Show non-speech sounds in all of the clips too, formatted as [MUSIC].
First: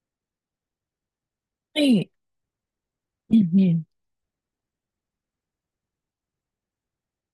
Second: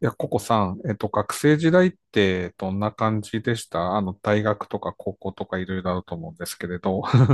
いや、ココさん、学生時は代っい。てどんな感うじでんしうん。た？大学とか高校とかいろいろあると思うんですけれど。[LAUGHS]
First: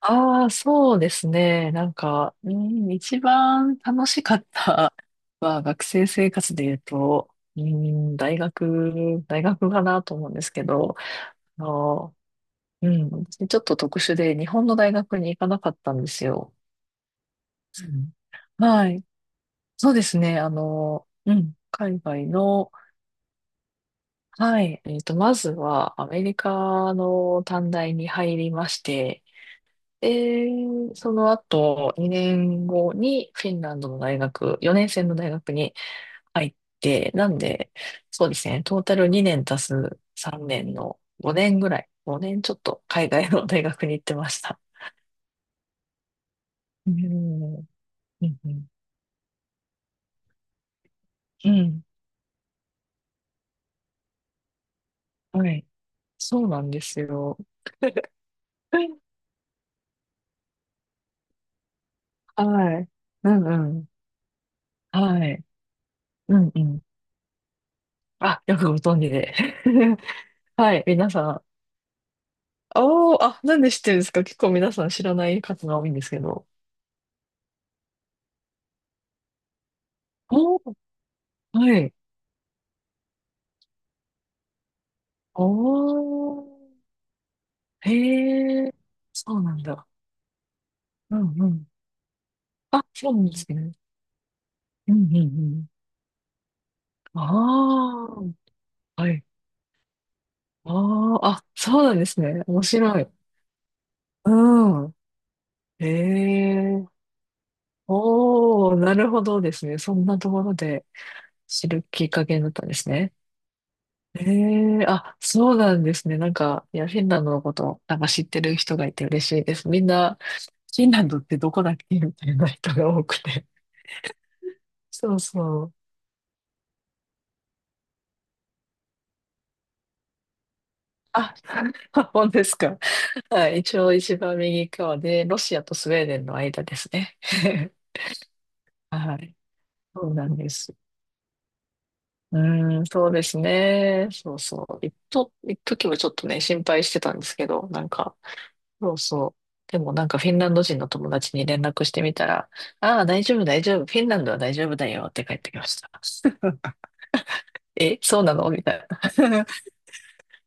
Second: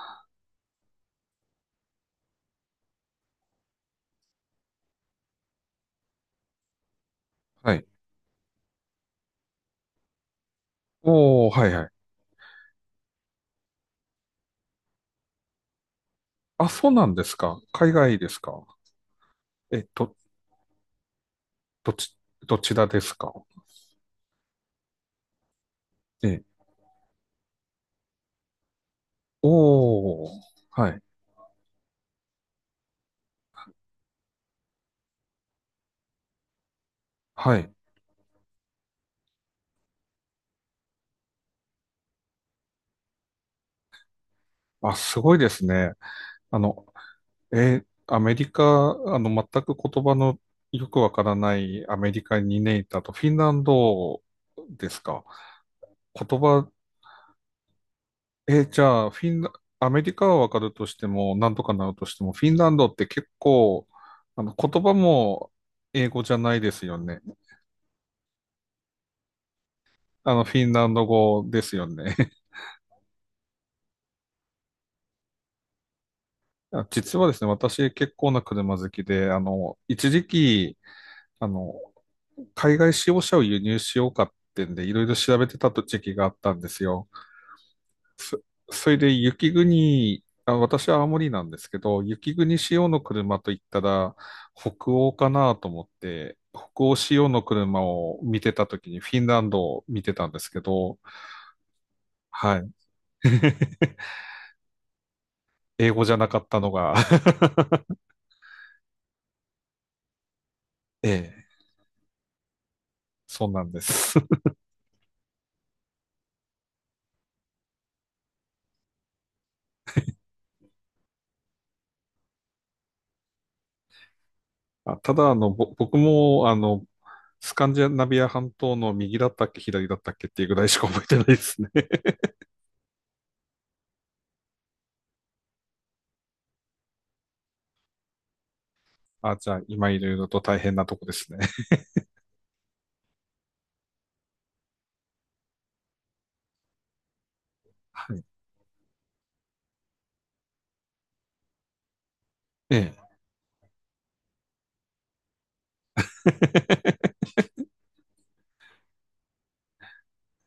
ああ、そうですね。なんか、うん、一番楽しかったは学生生活で言うと、うはい。ん、大学かなと思うんですけど、おー、あはいはい。の、うん、ちょっと特殊で日本の大学に行かなかったんですよ。あ、そうなんですか。う海ん外ですか。はい。え、そうでど、すね。あの、うん、ど海ち、外どの、ちらですか。はい。えっと、まずはアメリえ、カの短大に入りまして、おー、はい、その後、2年後にフィンランドの大学、4年生の大学に入って、なんはで、い。そうですね、トータル2年足す3年の5年ぐらい、5年ちょっと海外の大学に行ってました。あ、すごいですね。あの、うん、うアメん、うリカ、ん、全く言葉のよくわからうなんいアメリカににねんいたと、フィンランドですか。はい。言そうなん葉ですよ。えーじゃあ、[LAUGHS] フィンラ、アメリカはわかるとしても、なんとかなるとしても、フィンランはドい。って結うん、う構、ん。言葉はい。も英語じうゃん、なういでん。すよね。あ、よくご存知で。[LAUGHS] あの、フィンはい、ランド皆さ語ん。ですよね。おー、あ、なんで知ってるんですか？結構皆さん知らない方が多いんですけど。[LAUGHS] あ、実はですね、私結構な車好きで、あの、一時おー、期、あの、はい。海外使用車を輸入しようかってんで、いろいろ調おべてた時期があったー、んですよ。そ、へえ、それでそう雪なんだ。国、あ、私は青う森んなうんでん。すけど、雪国仕あ、様のそうなんで車すといっね。たら北うんう欧んうかなとん。思って、北欧仕様の車あを見てた時にあ、はフィい。ンランドを見てたんですけど、ああ、あ、そうなんですね。は面い。白い。うん。へ英語じゃなかったのえ、が [LAUGHS] おー、なるほどですね。そんなところでええ、知るきっかけになったんですね。そうなんです。へ [LAUGHS] え、あ、そうなんですね。なんか、いや、フィンランドのこと、なんか知ってる人がいて嬉しいです。みんな、フィンランドってどこだっけみたいな人が多くて。あ、たそうだ、あの、そう。僕も、あの、スカンジナビア半島の右だったっけ、左だったっけっていうぐらいしか覚えてないあ、ですね。[LAUGHS] [LAUGHS] 本当ですか？はい。一応一番右側で、ロシアとスウェーデンの間ですね。[LAUGHS] はあ、い。じゃあ、今いそろういなろんとで大変す。なとこですね。[LAUGHS] うーん、そうですね。そうそう。一と、一時はちょっとね、心配してたんですけど、なんはか、い。そうそう。でもなんかフィンランド人の友達に連絡してみたら、えああ、え。大丈夫、大丈夫。フィンランドは大丈夫だよって帰ってきました。[LAUGHS] [LAUGHS] え、そうなのみたいな。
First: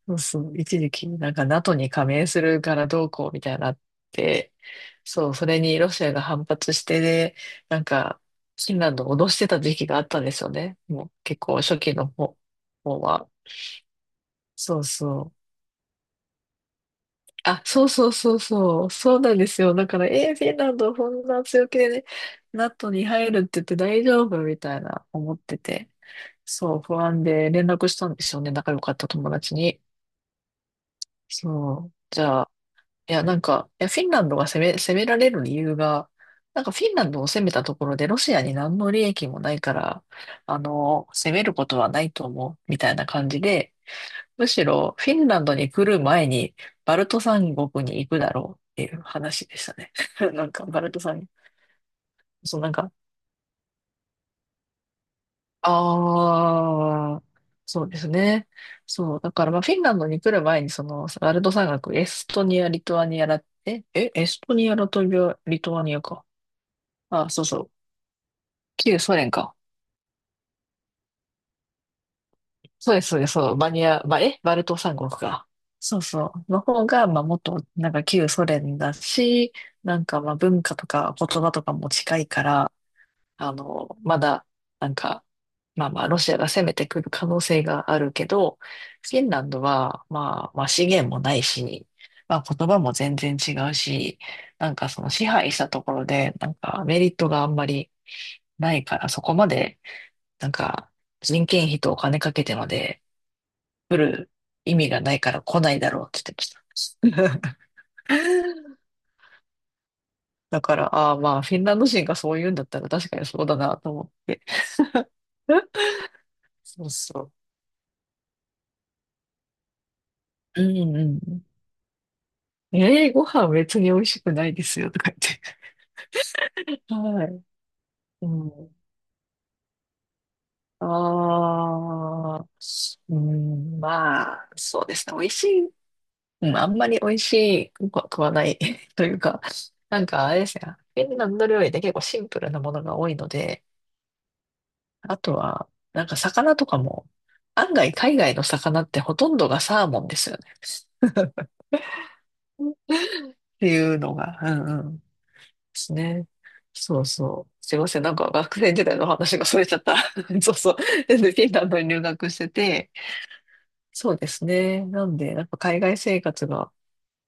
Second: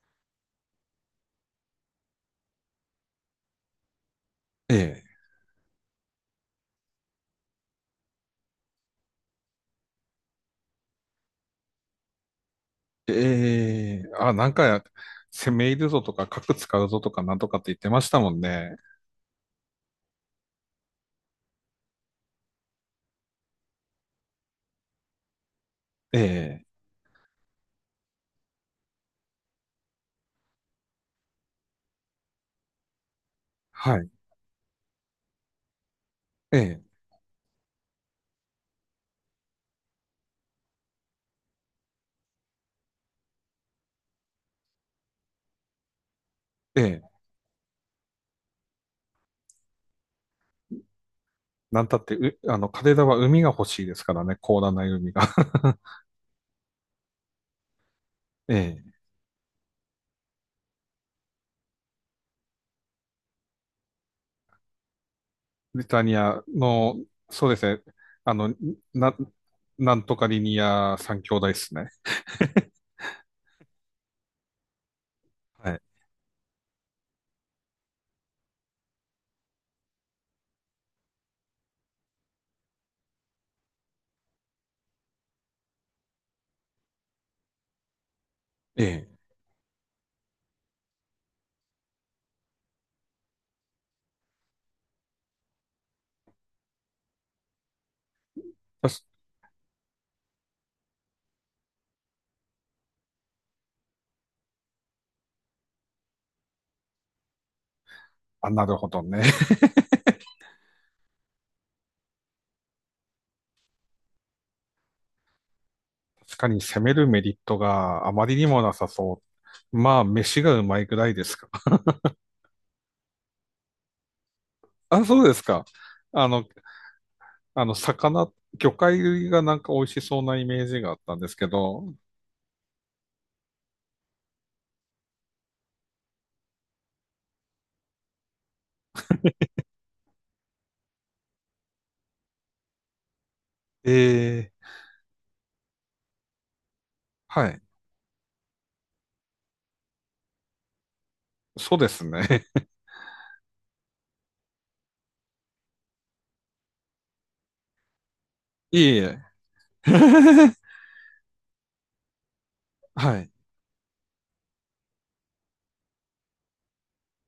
そうそう、一時期、なんか NATO に加盟するからどうこうみたいなのあって、ええ。そう、それにロシアが反発して、で、なんか、フィンランドを脅してた時期があったんですよね。もう結構初期の方、方は。ええ、あ、なんそか、うそう。攻め入るぞとか、核使うぞとか、なんとかっあ、て言っそてうまそしうたもそんうね。そう。そうなんですよ。だから、フィンランドこんな強気でね、NATO に入るって言って大丈夫みたいな思ってて。ええ、そう、不安で連絡したんですよね。仲良かった友達に。そう。じゃあ、いや、なんか、いや、はフィンい。ランドが攻め、攻められる理由が、なんかえフィンえ、ランドを攻めたところでロシアに何の利益もないから、あの、攻めることはないと思う、みたいな感じで、むしろフィンランドに来る前にバえルトえ、三国に行くだろうっていう話でしたね。[LAUGHS] なんか、バルト三、なんたって、う、あそう、の、なんカか、デラは海が欲しいですからね、広大ない海が。[LAUGHS] ああ、そうですね。ええ、そう、だから、まあ、フィンランドに来る前に、その、バルト三国、エストニア、リトアニアだって、え、エストニア、ラトビア、リトブアリニタアニか。アの、あ、そうそうでそう。すね、あの、旧な、ソ連か。なんとかリニア三兄弟ですね。[LAUGHS] そうです、そうです、そう。バニア、ばえ、バルト三国か。はい。そうそう。の方が、まあ、もっと、なんか旧ソ連だし、なんか、まあ、文化とか言葉とかも近いから、あの、まだ、なんか、まあまあ、ロシアが攻めてくる可能性があるけど、ええ、フィンランドは、まあ、まあ、資源もないし、まあ、言葉も全然違うし、なんかその支配したところで、なんかメリットがあんまりないたかしら、そこまで、なんか、人件費とお金かけてまで来る意味がないから来ないだろうって言ってました。あ、なる [LAUGHS] ほどね。[LAUGHS] だから、ああまあ、フィンランド人がそう言うんだったら確かにそうだなと思って。[LAUGHS] 確かに攻そうめるそメう。リットがあまりにもなさそう。まあ、飯がううまいぐんらいですうか。[LAUGHS] ん。ええー、ご飯別に美味しくないですよとあ、か言っそうでて。すか。あの、[LAUGHS] はい。あの、う魚ん。介類がなんか美味しそうなイメージあがあったんですけど、あ、うん、まあ、そうですね。美味しいうん、あんまり美味しくは食わない [LAUGHS] というか、なんかあれですね、フィンランド料理って結構シンプルなものが多いので、ええ、あとは、なんか魚とかも、はい。案外海外の魚ってほとんどがサーモンですよね。そうですね。っていうのが、うんうん、ですね。そうそう。すいません、なんか学 [LAUGHS] 生い時えい代のえ。話がそれちゃった。[LAUGHS] そうそう。で、フィンランドに留学してて、[LAUGHS] はい。そうですね。なんで、やっぱ海外生活が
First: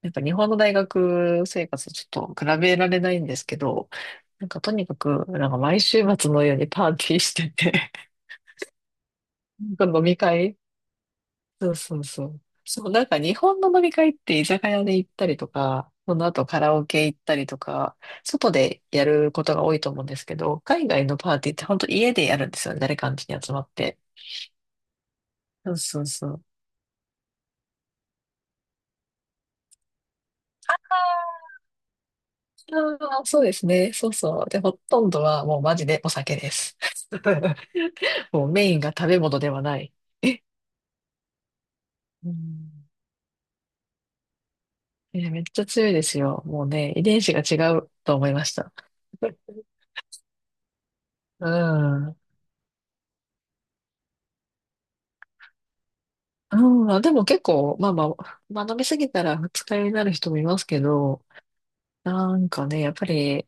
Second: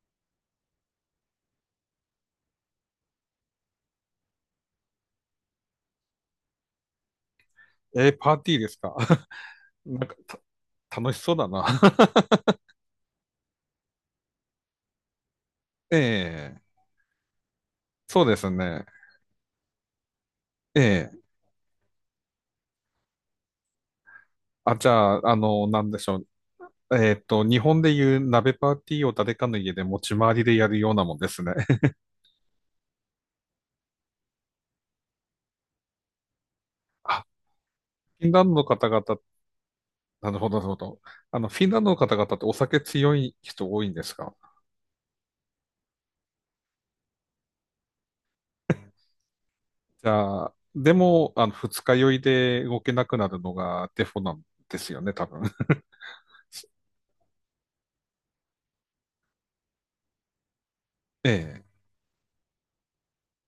やっぱ日本の大学生活とちょっと比べられないんですけど、なんかとにかく、なんか毎週末のようにパーティーしてて、えー、パーティーですか？ [LAUGHS] な [LAUGHS] んか飲なんか、み会楽しそうだな。そうそう [LAUGHS] そう。そう、なんか日本の飲み会って居酒屋で行ったりとか、えその後カえ、ラオケ行ったりとか、そうです外でね。やることが多いと思うんですけど、え海外のえ、パーティーって本当家でやるんですよね。誰かん家に集まって。あ、じゃあ、あの、そうなんでそうしょう。そう。えっと、日本でいう鍋パーティーを誰かの家で持ち回りでやるようなもんですね。あーそうですね。そうそう。で、ほとんどはもうマジでお酒です。[LAUGHS] あ、フィン [LAUGHS] ラもンうドのメイン方が食べ々、物ではない。なるえ、ほど、なるほど。あの、フィンランドの方う々っておん。酒強い人多いんですか？いやめっちゃ強いですよ。もうね、遺伝子が違うと思いました。じゃあ、でも、あうの、二日酔ん。いで動けなくなるのがデフォなんですよね、多分。[LAUGHS] うん、でも結構、まあまあ、まあ飲みすぎたら二日酔いになる人もいますけど、ええ。なんかね、やっぱり、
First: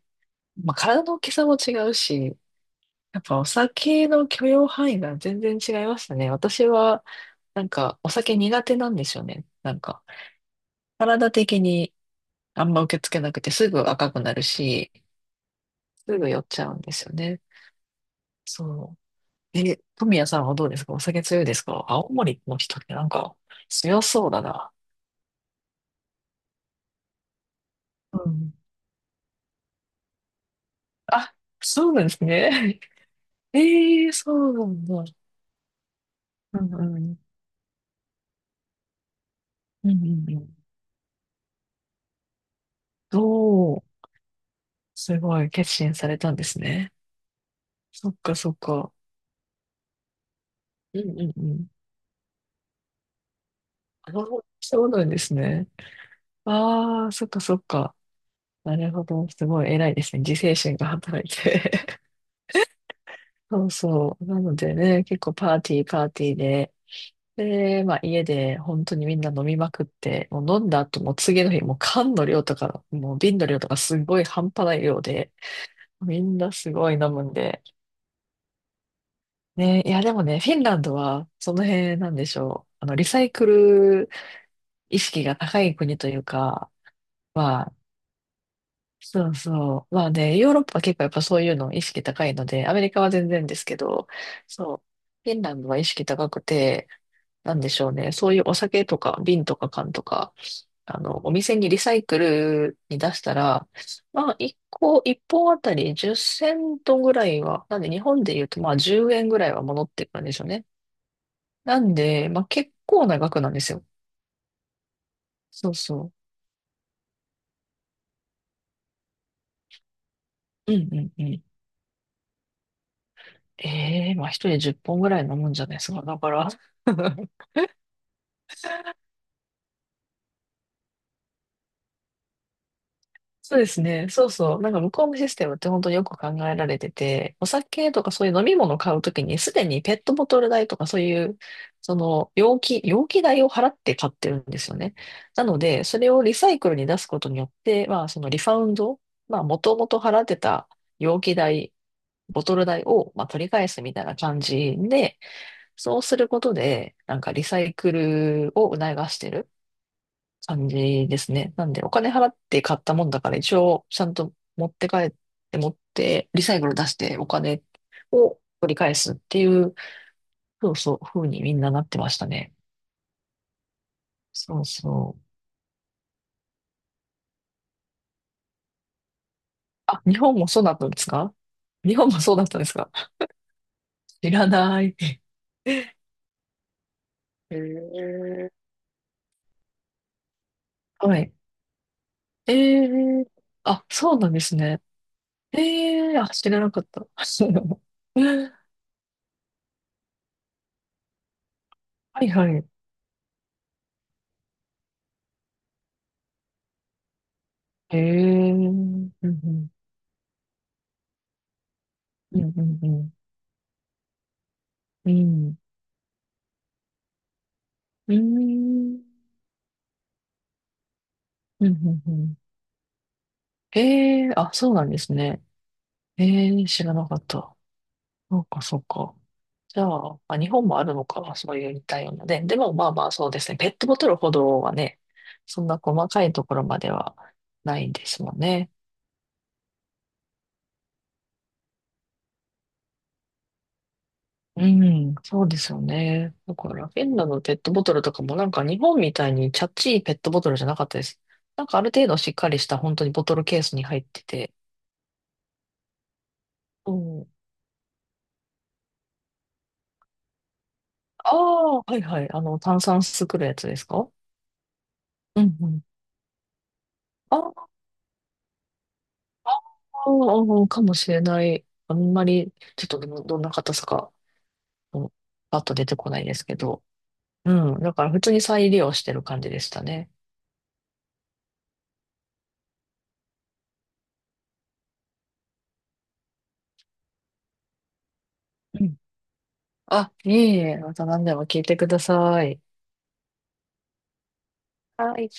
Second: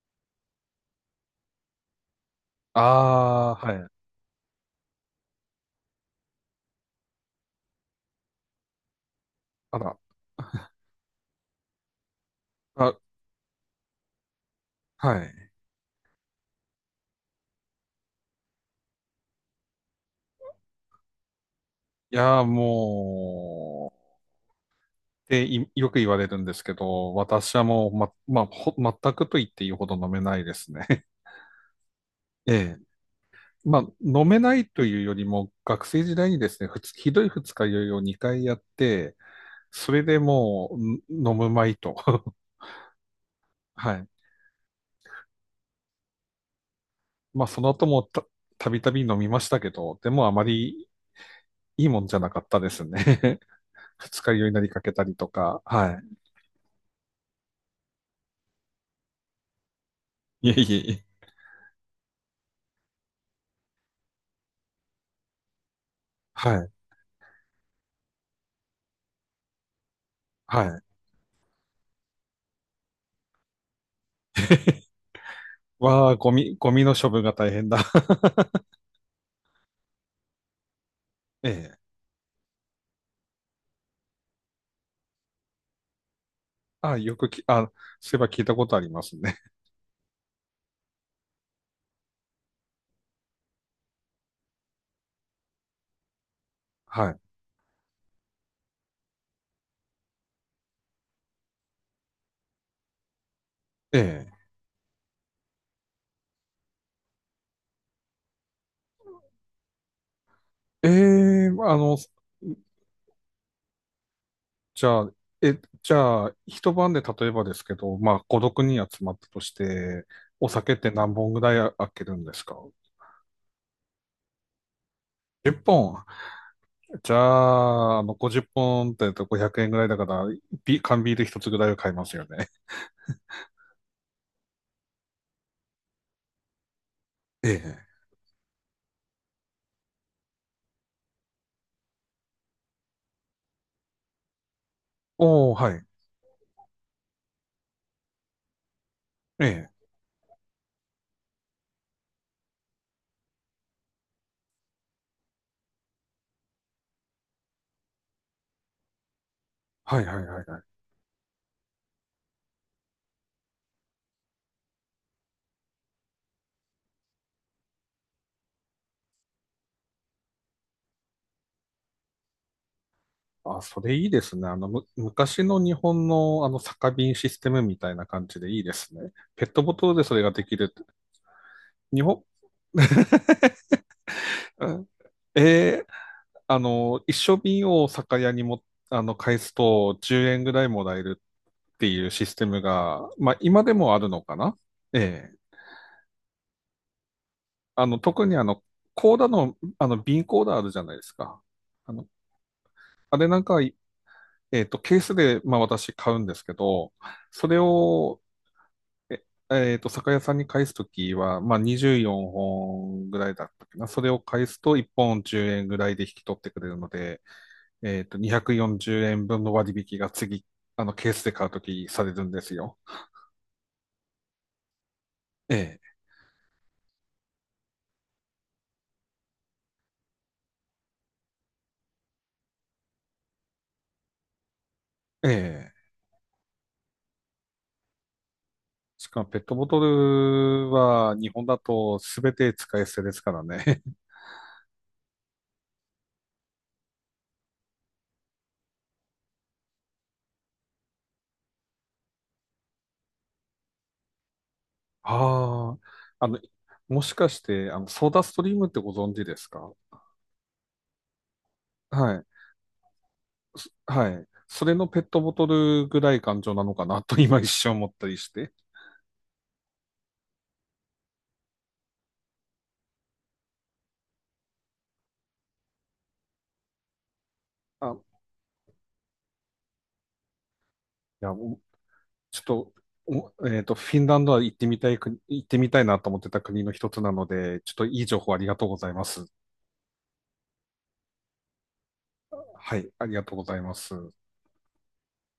まあ体の大きさも違うし、あやっぱおあ、はい。酒の許容範囲が全然違いましたね。私は、なんかお酒苦手なんですよね。なあんら。か、体的にあんまあ、受け付けなくてすぐ赤くなるし、はい。すぐ酔っちゃうんですよね。そう。え、富谷さんはどうですか？お酒強いですか？青いや森ー、の人ってなんかも強う、そうだな。っていよく言われるんですけど、私はもう、うまあ、ん。全くと言っていいほど飲めないですね。[LAUGHS] あ、そうなんですええ。ね。[LAUGHS] [LAUGHS] まあ、ええ飲そめなうないとんいうだ。よりも、学生時代にでうすね、んうひん。どい二日酔いを2回やって、うそんうれでんうん。もう、ん飲むまいと。[LAUGHS] どう、はい。すごい決心されたんですね。まあ、その後もそっかそったびたか。び飲みましたけど、でもあまりうんうんうん。いいもんじゃなかったですね。[LAUGHS] あ、二日酔いになりかそうけたなんりでとすか、ね。はああ、そっかそっか。なるほど。すごい偉いですね。自い、い制えい心えがいえ。働いて。[LAUGHS] そうそう。なのでね、結構パーティーパーティーはい、で、で、まあ家で本当にみんな飲みまくって、もうは飲んだい。後も次の日もう缶の量とか、もう瓶の量とかすごい半端ない [LAUGHS] 量で、わあ、みんなゴすミごのい飲処分むがん大で。変だ。ね、いやでもね、フィンランドは [LAUGHS] えそのえ。辺なんでしょう。あの、リサイクル意識が高い国というか、あ、よくき、まあ、あ、そういえば聞いたことありますそうね。そう。まあね、ヨーロッパは結構やっぱそういうの意識高いので、アメリカは全然ですけど、そう、フィンランドは意識高くて、はい。なんでしょうね、そういうお酒とか瓶とか缶とか、あの、お店にリサイクルに出したら、えまあ、1個、一本あたり10セントぐらいは、なんで日本で言うと、まあ、10円ぐらいは戻ってくるんでしょうね。え。ええ、あなんの、で、まあ、結構な額なんですよ。じゃあ、え、そうじそゃあ、一晩で例えばですけど、まあ、孤独にん集まったとして、お酒う。っうんてう何んう本ぐん。らい開けるんですか？ ええまあ、一人10本ぐらい飲むんじゃないで 10 すか。本。だから。じゃ [LAUGHS] あ、あの50本っぽんって500円ぐらいだから、ビ缶ビール一つぐらいは買いますよね。そうですね。そうそう。なんか向こうのシステムって本当によく考えられてて、おええ。酒とかそういう飲み物を買うときに、すでにペットボトル代とかそういう、その容器代を払って買ってるんですよね。なおー、のはで、い。それをリサイクルに出すことによって、まあそのリファウンド、まあえもとえ。もと払ってた容器代、ボトル代を、まあ、取り返すみたいな感じで、そうすることで、なんかリサイクルを促してる。はいはいはいはい。感じですね。なんで、お金払って買ったもんだから、一応、ちゃんと持って帰って、持って、リサイクル出して、お金を取り返すっていう、そうそう、風にみんななってましたね。あ、それいいですね。あそうの、む、そう。昔の日本のあの酒瓶システムみたいな感じでいいですね。ペットボトルあ、でそ日れが本でもきそうるだっって。たんですか日日本も本、そうだったんですか [LAUGHS] 知らうなん、い。ええ、へあの、一升瓶を酒え屋にも、あの、返すと10円ぐらいもらえはるい。っていうシステえムが、えまあ今であ、もあるそうのなんかですな？ね。ええ。ええあ、知らなかった。[LAUGHS] あの、特にあはの、コーダの、あの、瓶コーダあるじゃないですか。あの、いはい。あれなんかえっと、ケースで、まあ私買うんですけど、それを、えええ、えっと、酒屋さんに返すときは、まあ24うんうんうんうんう本ん。ぐらいだったっけな。それを返すと1う本10ん。円ぐらいで引き取ってくれるので、えっうと、ー240円ん。分の割引が次、あの、ケースで買うとうんきさうんうれるんん。ですよ。ええあ、そうなんですね。えええ知らなかった。そうか、そうか。じゃあ、まあ、日本もあるのか、そういう似たようなね。でも、まあまあ、そうですね。ペットボトルほどはね、え、えそんなえ。細かいところまではないですもんね。しかもペットボトルは日本だと全て使い捨てですからね。[LAUGHS] うん、そうですよね。だから、フィンランドのペットボトルとかもなんか日本みたいにチャッチいペットボトルじゃなかったです。なんかある程度しっかりした本当にボトルケースに入ってて、ああ、あの、うもしんかして、あの、ソーダストリームってご存知ですか？ああ、はいははい。い。あの、炭酸作るやつそ、ですはか？い。それのペットボうトんうん。ルぐらい感情なのかなと今一あ瞬思ったりして。あ、かもしれない。あんまり、ちょっとどどんな硬さか、うんパッと出てこないですけど。うん。あ、だからい普通に再利用してる感じでしたね。や、もうちょっと、えっと、フィンランドは行ってみたい国、行ってみたいなと思ってた国の一つなので、ちょっといい情報ありがとうごうざいん。ます。あ、いえいえ、また何でも聞いてください。はい、ありがとうございます。はい。